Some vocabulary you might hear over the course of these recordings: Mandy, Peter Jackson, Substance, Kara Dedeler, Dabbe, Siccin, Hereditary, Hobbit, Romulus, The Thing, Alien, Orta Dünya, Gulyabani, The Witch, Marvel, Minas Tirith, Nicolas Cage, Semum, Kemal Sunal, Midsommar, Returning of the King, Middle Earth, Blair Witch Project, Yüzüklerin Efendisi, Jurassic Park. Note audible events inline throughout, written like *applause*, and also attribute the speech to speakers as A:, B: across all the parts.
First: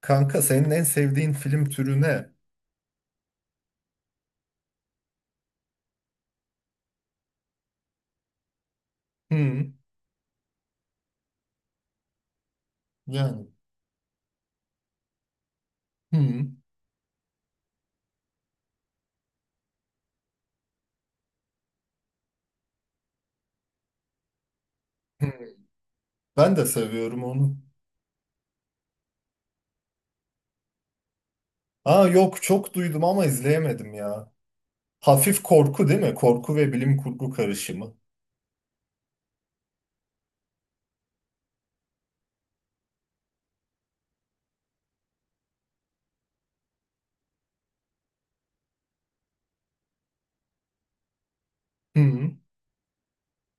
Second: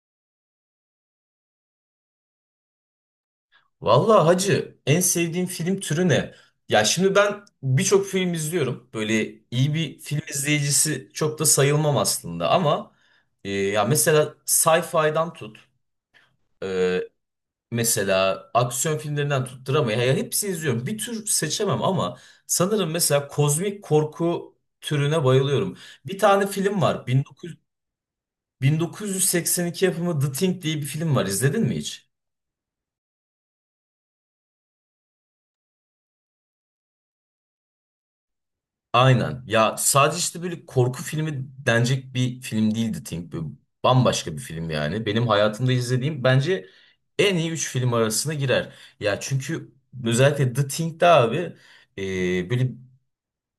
A: Kanka senin en sevdiğin film türü ne?
B: Vallahi hacı en sevdiğin film türü ne? Ya şimdi ben birçok film izliyorum. Böyle iyi
A: Hmm,
B: bir film izleyicisi çok da sayılmam aslında ama
A: yani.
B: ya mesela sci-fi'dan tut,
A: Hmm,
B: e, mesela aksiyon filmlerinden tut, drama ya hepsini izliyorum. Bir tür seçemem ama sanırım mesela kozmik korku türüne
A: hmm.
B: bayılıyorum. Bir tane
A: Ben de
B: film var.
A: seviyorum onu.
B: 1900 1982 yapımı The Thing diye bir film var. İzledin mi
A: Aa,
B: hiç?
A: yok, çok duydum ama izleyemedim ya. Hafif korku değil mi? Korku ve bilim kurgu karışımı.
B: Aynen. Ya sadece işte böyle korku filmi denecek bir film değildi Think. Böyle bambaşka bir film yani. Benim hayatımda izlediğim bence en iyi 3 film arasına girer. Ya çünkü özellikle The Thing'de abi,
A: Hmm,
B: böyle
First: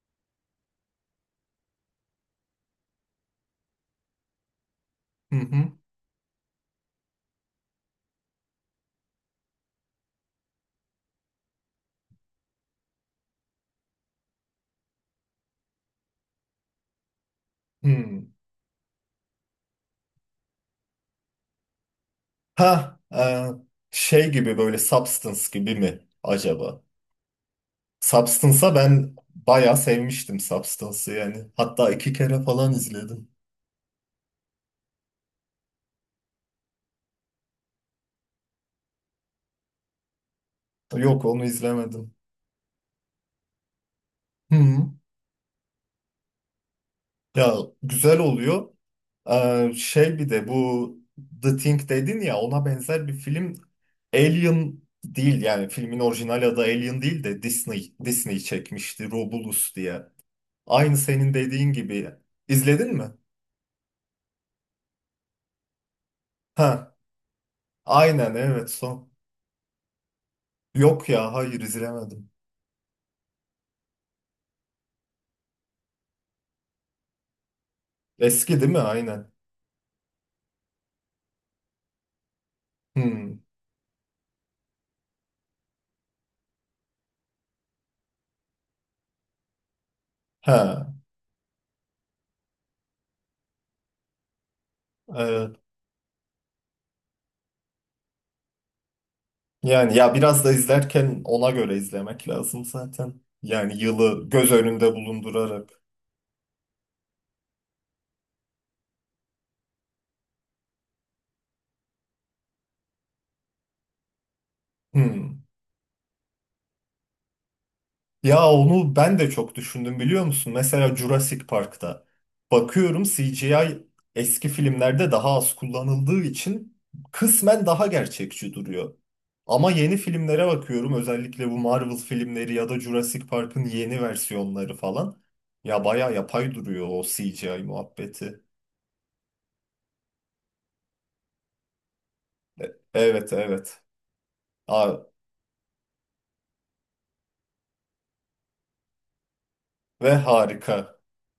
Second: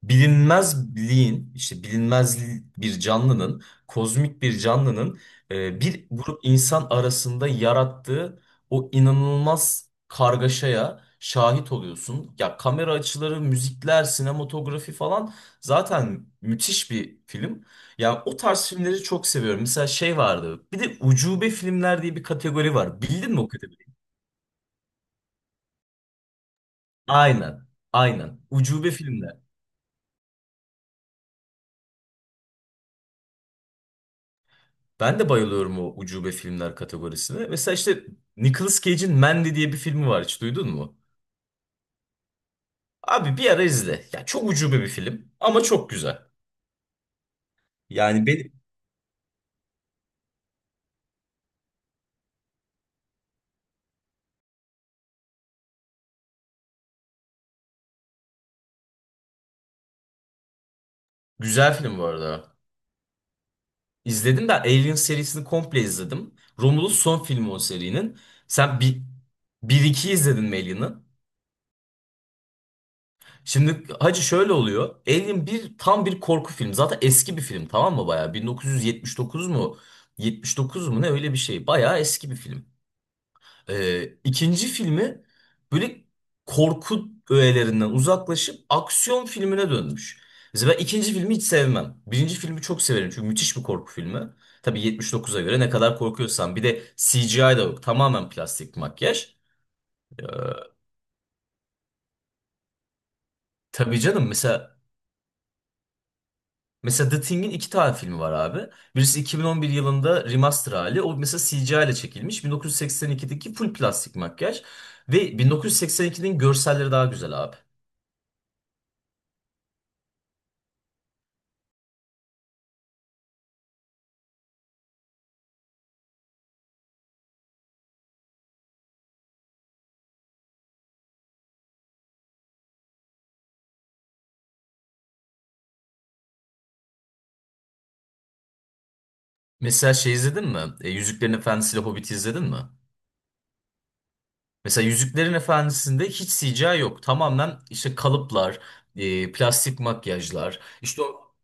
B: bilinmezliğin işte bilinmez bir canlının, kozmik bir canlının
A: hı hı,
B: bir grup insan arasında yarattığı o inanılmaz kargaşaya şahit oluyorsun. Ya kamera açıları, müzikler, sinematografi falan zaten müthiş bir film. Yani
A: hmm.
B: o tarz filmleri çok seviyorum. Mesela şey vardı. Bir de ucube filmler diye bir kategori
A: Ha,
B: var. Bildin mi o kategoriyi?
A: şey gibi böyle Substance gibi mi acaba?
B: Aynen. Aynen.
A: Substance'a
B: Ucube
A: ben
B: filmler.
A: bayağı sevmiştim, Substance'ı yani. Hatta iki kere falan izledim.
B: Ben de bayılıyorum o ucube filmler kategorisine. Mesela işte Nicolas Cage'in Mandy diye bir filmi var, hiç duydun mu?
A: Yok, onu izlemedim.
B: Abi bir ara izle. Ya çok ucube bir
A: Hı.
B: film ama çok güzel.
A: Ya, güzel
B: Yani benim
A: oluyor. Şey, bir de bu The Thing dedin ya, ona benzer bir film, Alien değil yani filmin orijinal adı, Alien değil de Disney çekmişti Romulus diye. Aynı senin dediğin
B: güzel film bu
A: gibi.
B: arada.
A: İzledin mi?
B: İzledim de Alien serisini komple izledim.
A: Ha,
B: Romulus son filmi o serinin.
A: aynen, evet,
B: Sen bir,
A: son.
B: bir iki izledin mi Alien'ı?
A: Yok ya, hayır, izlemedim.
B: Şimdi hacı şöyle oluyor. Alien bir tam bir korku filmi. Zaten eski bir film, tamam mı, bayağı?
A: Eski değil mi? Aynen.
B: 1979 mu? 79 mu, ne öyle bir şey. Bayağı eski bir film.
A: Hmm.
B: İkinci filmi böyle korku öğelerinden uzaklaşıp aksiyon filmine dönmüş. Mesela ben
A: Ha,
B: ikinci filmi hiç sevmem. Birinci filmi çok severim çünkü müthiş bir korku filmi. Tabii 79'a
A: evet.
B: göre ne kadar korkuyorsan. Bir de CGI da yok. Tamamen plastik makyaj.
A: Yani ya biraz da izlerken ona göre izlemek lazım zaten. Yani
B: Tabii canım,
A: yılı göz
B: mesela
A: önünde bulundurarak.
B: mesela The Thing'in iki tane filmi var abi. Birisi 2011 yılında remaster hali. O mesela CGI ile çekilmiş. 1982'deki full plastik makyaj. Ve
A: Hmm.
B: 1982'nin görselleri daha güzel abi.
A: Ya onu ben de çok düşündüm, biliyor musun? Mesela Jurassic Park'ta bakıyorum, CGI eski filmlerde daha az kullanıldığı için kısmen daha gerçekçi duruyor. Ama yeni filmlere bakıyorum, özellikle bu Marvel filmleri ya da Jurassic Park'ın yeni versiyonları falan. Ya bayağı yapay duruyor o CGI muhabbeti.
B: Mesela şey izledin mi? Yüzüklerin Efendisi ile Hobbit'i izledin mi?
A: Evet, evet.
B: Mesela
A: Aa,
B: Yüzüklerin Efendisi'nde hiç CGI yok. Tamamen işte kalıplar, plastik
A: ve
B: makyajlar.
A: harika.
B: İşte o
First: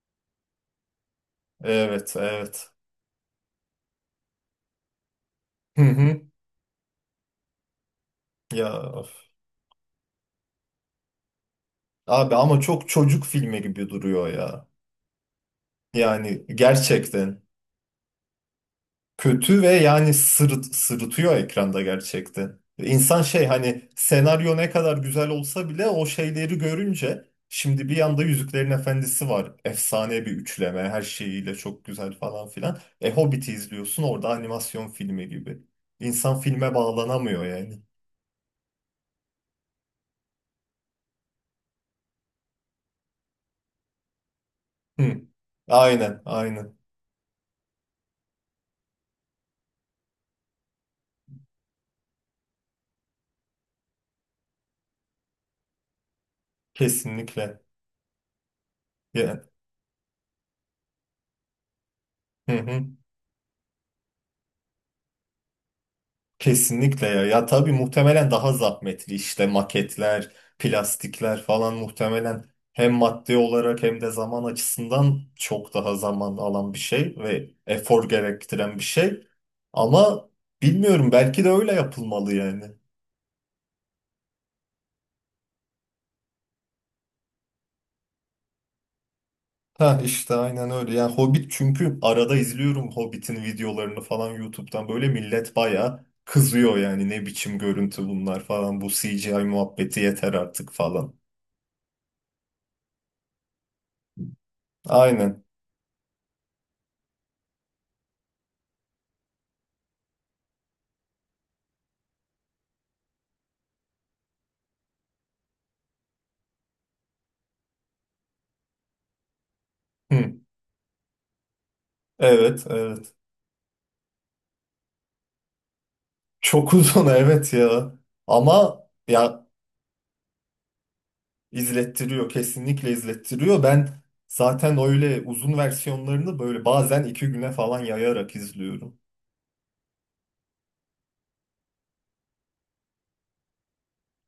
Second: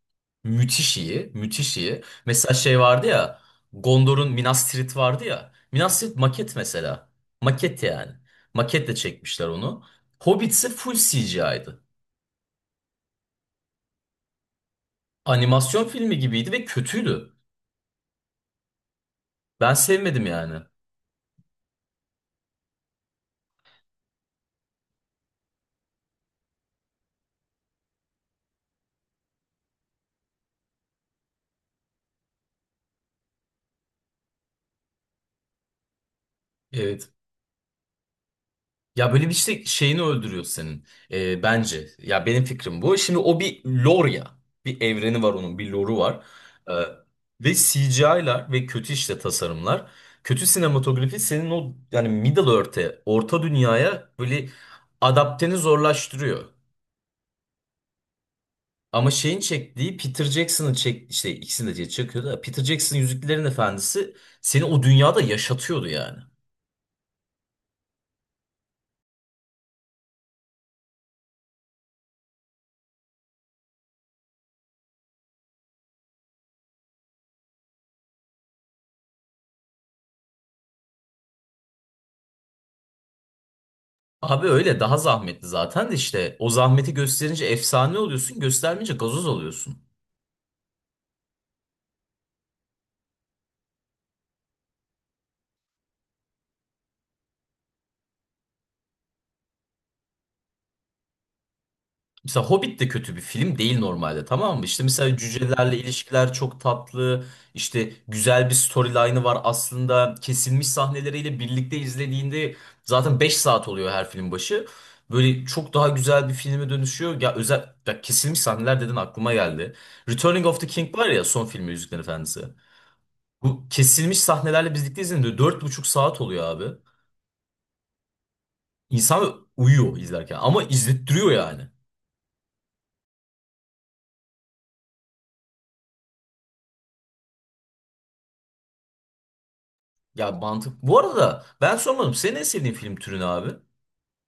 B: müthiş iyi, müthiş iyi.
A: Evet,
B: Mesela
A: evet.
B: şey vardı ya, Gondor'un Minas Tirith vardı ya.
A: Hı
B: Minas Tirith
A: hı.
B: maket mesela. Maket yani.
A: Ya
B: Maketle
A: of.
B: çekmişler onu. Hobbit ise full CGI'ydı.
A: Abi ama çok çocuk filmi gibi duruyor ya.
B: Animasyon filmi
A: Yani
B: gibiydi ve kötüydü.
A: gerçekten kötü ve
B: Ben
A: yani
B: sevmedim yani.
A: sırıtıyor ekranda gerçekten. İnsan şey, hani senaryo ne kadar güzel olsa bile o şeyleri görünce, şimdi bir yanda Yüzüklerin Efendisi var. Efsane bir üçleme, her şeyiyle çok güzel falan filan. E Hobbit'i izliyorsun, orada animasyon filmi gibi. İnsan filme
B: Evet.
A: bağlanamıyor yani.
B: Ya böyle bir işte şeyini öldürüyor senin, bence. Ya benim fikrim bu. Şimdi o bir lore ya. Bir
A: Hı.
B: evreni var onun, bir lore'u
A: Aynen
B: var. E,
A: aynen,
B: ve CGI'lar ve kötü işte tasarımlar. Kötü sinematografi senin o yani Middle Earth'e, Orta Dünya'ya böyle adapteni zorlaştırıyor.
A: kesinlikle.
B: Ama şeyin
A: Ya-
B: çektiği Peter Jackson'ın işte ikisini de çekiyor da,
A: hı
B: Peter
A: hı.
B: Jackson Yüzüklerin Efendisi seni o dünyada yaşatıyordu yani.
A: Kesinlikle ya. Ya tabii muhtemelen daha zahmetli, işte maketler, plastikler falan, muhtemelen hem maddi olarak hem de zaman açısından çok daha zaman alan bir şey ve efor gerektiren bir şey. Ama bilmiyorum, belki de öyle yapılmalı yani.
B: Abi öyle daha zahmetli zaten de, işte o zahmeti gösterince efsane oluyorsun, göstermeyince gazoz oluyorsun.
A: Ha işte aynen öyle. Yani Hobbit, çünkü arada izliyorum Hobbit'in videolarını falan YouTube'dan, böyle millet bayağı kızıyor yani, ne biçim görüntü bunlar falan, bu CGI muhabbeti yeter artık falan.
B: Mesela Hobbit de kötü bir film değil normalde, tamam mı? İşte mesela
A: Aynen.
B: cücelerle ilişkiler çok tatlı, işte güzel bir storyline'ı var aslında, kesilmiş sahneleriyle birlikte izlediğinde zaten 5 saat oluyor her film başı. Böyle çok daha güzel bir filme dönüşüyor. Ya özel ya kesilmiş sahneler dedin, aklıma geldi.
A: Hı.
B: Returning of the King var ya, son filmi Yüzüklerin Efendisi.
A: Evet, evet.
B: Bu kesilmiş sahnelerle birlikte izlediğinde 4,5 saat oluyor
A: Çok
B: abi.
A: uzun *laughs* evet ya. Ama ya
B: İnsan uyuyor izlerken ama izlettiriyor yani.
A: izlettiriyor, kesinlikle izlettiriyor. Ben zaten öyle uzun versiyonlarını böyle bazen iki güne falan yayarak izliyorum.
B: Ya mantık. Bu arada ben sormadım. Senin en sevdiğin film türü ne abi?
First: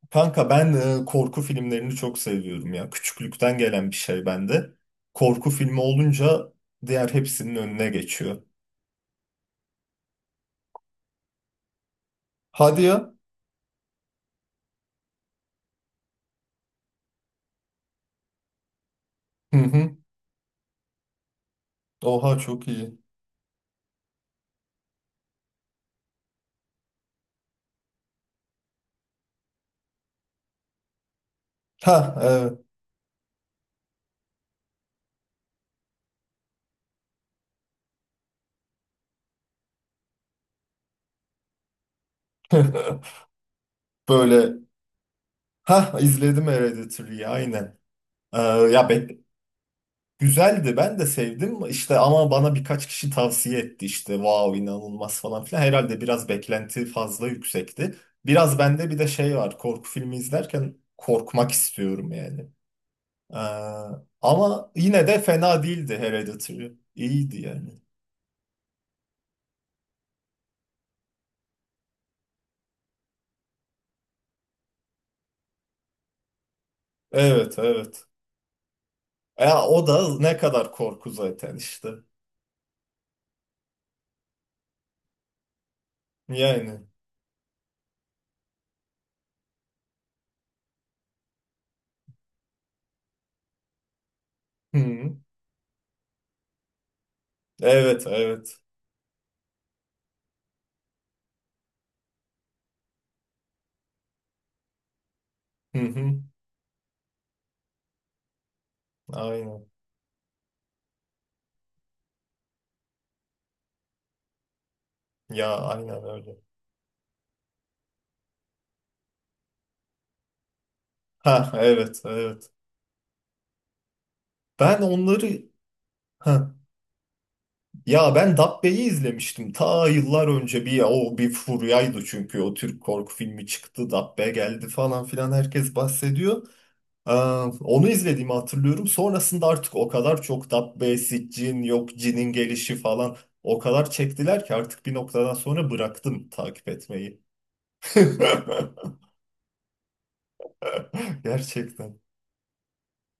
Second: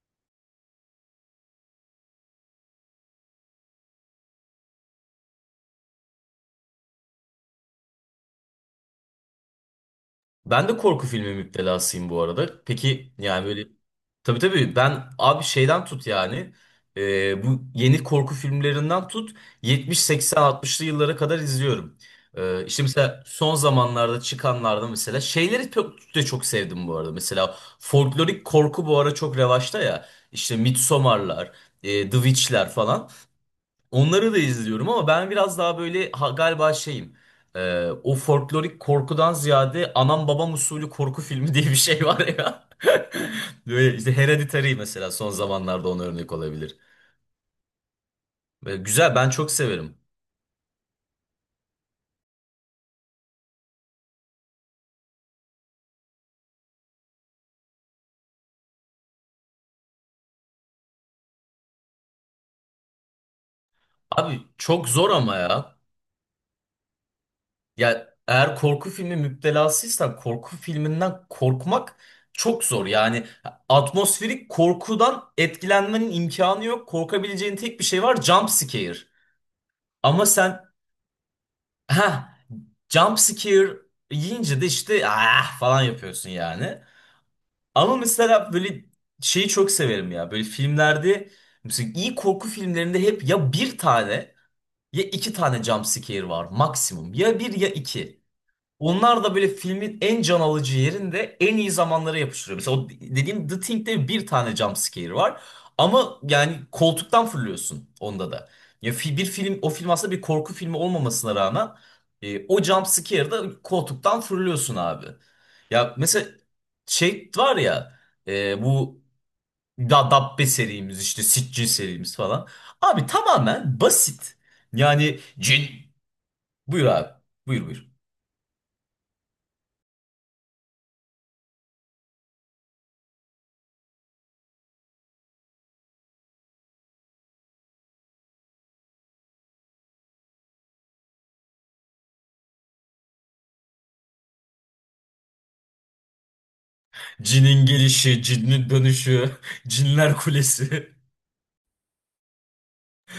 A: Kanka ben korku filmlerini çok seviyorum ya. Küçüklükten gelen bir şey bende. Korku filmi olunca diğer hepsinin önüne geçiyor.
B: Ben de korku filmi müptelasıyım bu arada.
A: Hadi ya.
B: Peki yani böyle, tabii tabii, ben abi şeyden tut yani, bu yeni korku filmlerinden tut
A: Hı hı.
B: 70 80 60'lı yıllara kadar izliyorum.
A: Oha,
B: E,
A: çok
B: işte
A: iyi.
B: mesela son zamanlarda çıkanlarda mesela şeyleri çok, de çok sevdim bu arada. Mesela folklorik korku bu ara çok revaçta ya. İşte Midsommar'lar,
A: Ha,
B: The
A: evet.
B: Witch'ler falan. Onları da izliyorum ama ben biraz daha böyle galiba şeyim. O folklorik korkudan ziyade anam babam usulü korku filmi diye bir şey var ya. *laughs*
A: *laughs*
B: Böyle işte
A: Böyle
B: Hereditary mesela son zamanlarda
A: ha,
B: ona örnek
A: izledim
B: olabilir.
A: Hereditary'yi, aynen. Ee,
B: Ve
A: ya
B: güzel, ben çok severim.
A: güzeldi, ben de sevdim işte, ama bana birkaç kişi tavsiye etti, işte wow, inanılmaz falan filan, herhalde biraz beklenti fazla yüksekti. Biraz bende bir de şey var, korku filmi izlerken korkmak istiyorum yani. Ee,
B: Abi
A: ama
B: çok
A: yine
B: zor
A: de
B: ama
A: fena
B: ya.
A: değildi Hereditary. İyiydi yani.
B: Ya eğer korku filmi müptelasıysan korku filminden korkmak çok zor. Yani atmosferik korkudan etkilenmenin imkanı yok. Korkabileceğin
A: Evet,
B: tek bir şey
A: evet.
B: var, jump scare.
A: Ya o da
B: Ama
A: ne
B: sen
A: kadar korku zaten işte.
B: ha. jump scare yiyince de işte ah falan yapıyorsun
A: Yani.
B: yani. Ama mesela böyle şeyi çok severim ya. Böyle filmlerde, mesela iyi korku filmlerinde, hep ya bir tane ya
A: Hı.
B: iki tane jump scare var maksimum. Ya bir ya
A: Evet,
B: iki.
A: evet.
B: Onlar da böyle filmin en can alıcı yerinde en iyi zamanlara yapıştırıyor. Mesela o dediğim The Thing'de bir tane jump scare var.
A: Hı hı.
B: Ama yani koltuktan fırlıyorsun onda da. Ya bir film,
A: Aynen.
B: o film aslında bir korku filmi olmamasına rağmen, o jump scare'da koltuktan fırlıyorsun abi.
A: Ya
B: Ya
A: aynen
B: mesela
A: öyle.
B: şey var ya, bu da Dabbe serimiz, işte
A: Ha,
B: Siccin
A: evet,
B: serimiz falan.
A: evet.
B: Abi tamamen basit.
A: Ben
B: Yani
A: onları
B: cin,
A: *laughs*
B: buyur abi, buyur buyur.
A: ya ben Dabbe'yi izlemiştim ta yıllar önce, bir o bir furyaydı çünkü, o Türk korku filmi çıktı, Dabbe geldi falan filan, herkes bahsediyor. Ee, onu izlediğimi hatırlıyorum. Sonrasında artık o kadar çok Dabbe, Siccin, yok Cin'in gelişi falan, o kadar çektiler ki artık bir noktadan sonra bıraktım takip etmeyi.
B: Cinin
A: *laughs*
B: gelişi, cinin dönüşü, *laughs* cinler kulesi. *laughs*
A: Gerçekten.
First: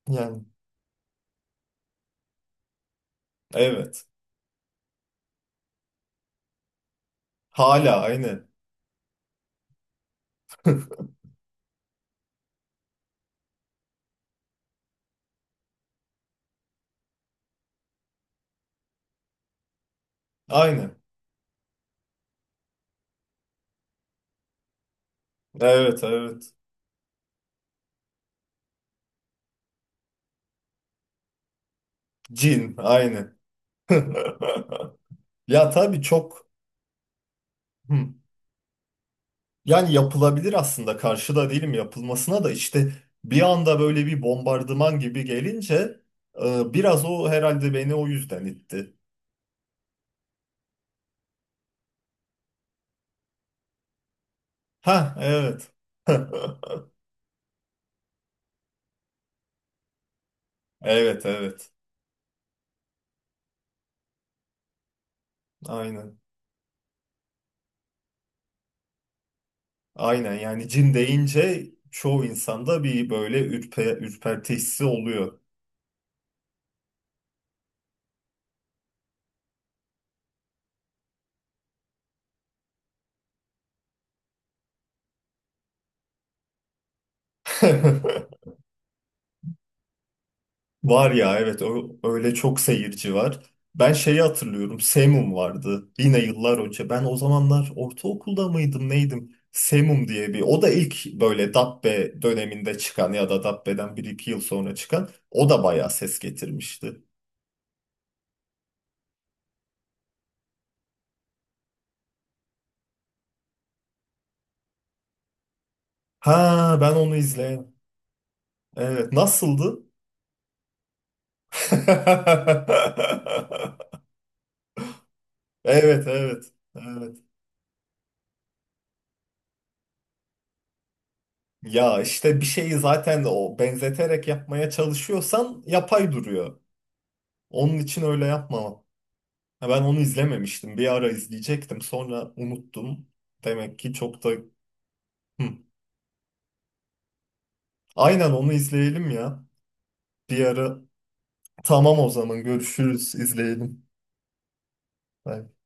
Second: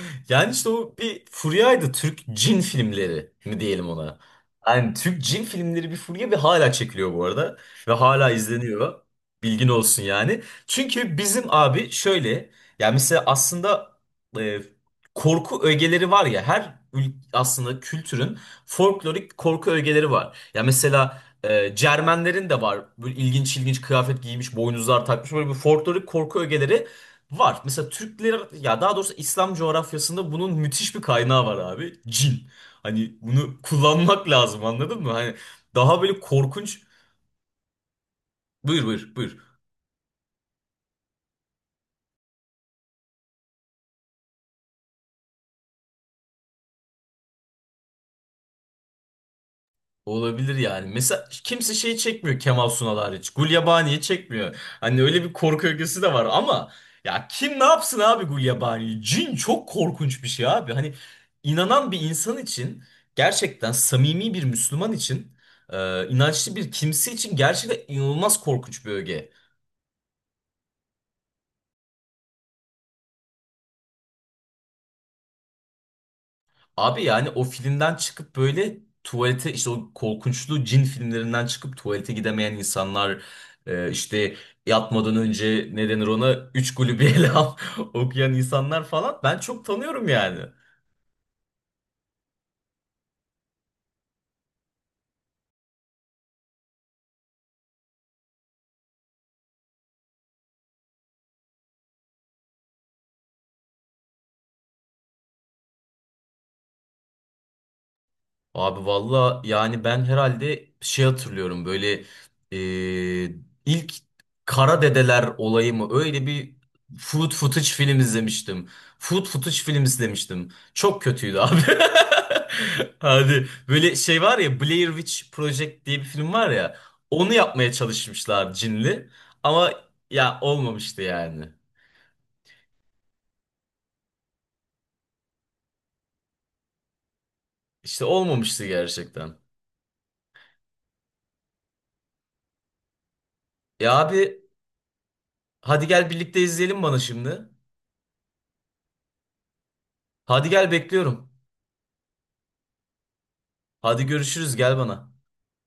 A: Yani
B: Yani işte o bir furyaydı. Türk cin filmleri mi diyelim
A: evet.
B: ona. Yani Türk cin filmleri bir furya ve hala çekiliyor bu arada. Ve
A: Hala,
B: hala
A: aynen.
B: izleniyor. Bilgin olsun yani. Çünkü bizim abi şöyle. Yani mesela aslında e, korku ögeleri var ya. Her aslında kültürün folklorik korku ögeleri var. Ya
A: Aynen.
B: mesela Cermenlerin de var. Böyle ilginç ilginç kıyafet giymiş, boynuzlar takmış. Böyle bir
A: Evet,
B: folklorik korku
A: evet.
B: ögeleri var. Mesela Türkler, ya daha doğrusu İslam coğrafyasında bunun müthiş bir kaynağı var abi. Cin.
A: Cin,
B: Hani
A: aynen.
B: bunu kullanmak lazım,
A: *laughs*
B: anladın mı? Hani
A: Ya tabii,
B: daha böyle
A: çok.
B: korkunç.
A: Hı.
B: Buyur buyur buyur.
A: Yani yapılabilir aslında, karşıda değilim yapılmasına da, işte bir anda böyle bir bombardıman gibi gelince biraz o herhalde beni o yüzden itti.
B: Olabilir yani. Mesela kimse şey çekmiyor, Kemal Sunal hariç. Gulyabani'yi çekmiyor. Hani
A: Ha,
B: öyle bir
A: evet.
B: korku ögesi de var ama
A: *laughs*
B: ya kim ne yapsın abi Gulyabani'yi? Cin çok korkunç bir şey abi. Hani
A: Evet, evet.
B: inanan bir insan için, gerçekten samimi bir Müslüman için,
A: Aynen.
B: inançlı bir kimse için gerçekten inanılmaz korkunç bir öge.
A: Aynen, yani cin deyince çoğu insanda bir böyle ürperti hissi oluyor.
B: Abi yani o filmden çıkıp böyle tuvalete, işte o korkunçlu cin filmlerinden çıkıp tuvalete gidemeyen insanlar, işte yatmadan önce ne denir ona, üç kulübü *laughs* ele al okuyan
A: *laughs*
B: insanlar falan ben çok tanıyorum yani.
A: Var ya, evet, o öyle, çok seyirci var. Ben şeyi hatırlıyorum. Semum vardı. Yine yıllar önce. Ben o zamanlar ortaokulda mıydım neydim? Semum diye bir. O da ilk böyle Dabbe döneminde çıkan ya da Dabbe'den bir iki yıl sonra çıkan. O da bayağı ses getirmişti.
B: Abi valla yani ben herhalde şey hatırlıyorum, böyle e, ilk Kara Dedeler olayı mı, öyle bir
A: Ha, ben onu
B: food footage
A: izleyen.
B: film izlemiştim.
A: Evet,
B: Food footage
A: nasıldı?
B: film izlemiştim. Çok kötüydü abi. *laughs* Hadi böyle
A: *laughs*
B: şey var ya, Blair Witch Project diye bir
A: Evet,
B: film var
A: evet.
B: ya,
A: Evet.
B: onu yapmaya çalışmışlar cinli ama ya olmamıştı yani.
A: Ya işte bir şeyi zaten o benzeterek yapmaya çalışıyorsan yapay duruyor. Onun için
B: İşte
A: öyle
B: olmamıştı
A: yapma.
B: gerçekten.
A: Ha, ben onu izlememiştim. Bir ara izleyecektim. Sonra unuttum. Demek ki
B: Ya
A: çok da...
B: abi
A: Hı.
B: hadi gel birlikte izleyelim bana şimdi.
A: Aynen, onu izleyelim ya. Bir
B: Hadi gel
A: ara.
B: bekliyorum.
A: Tamam, o zaman görüşürüz. İzleyelim.
B: Hadi görüşürüz, gel bana.
A: Bye.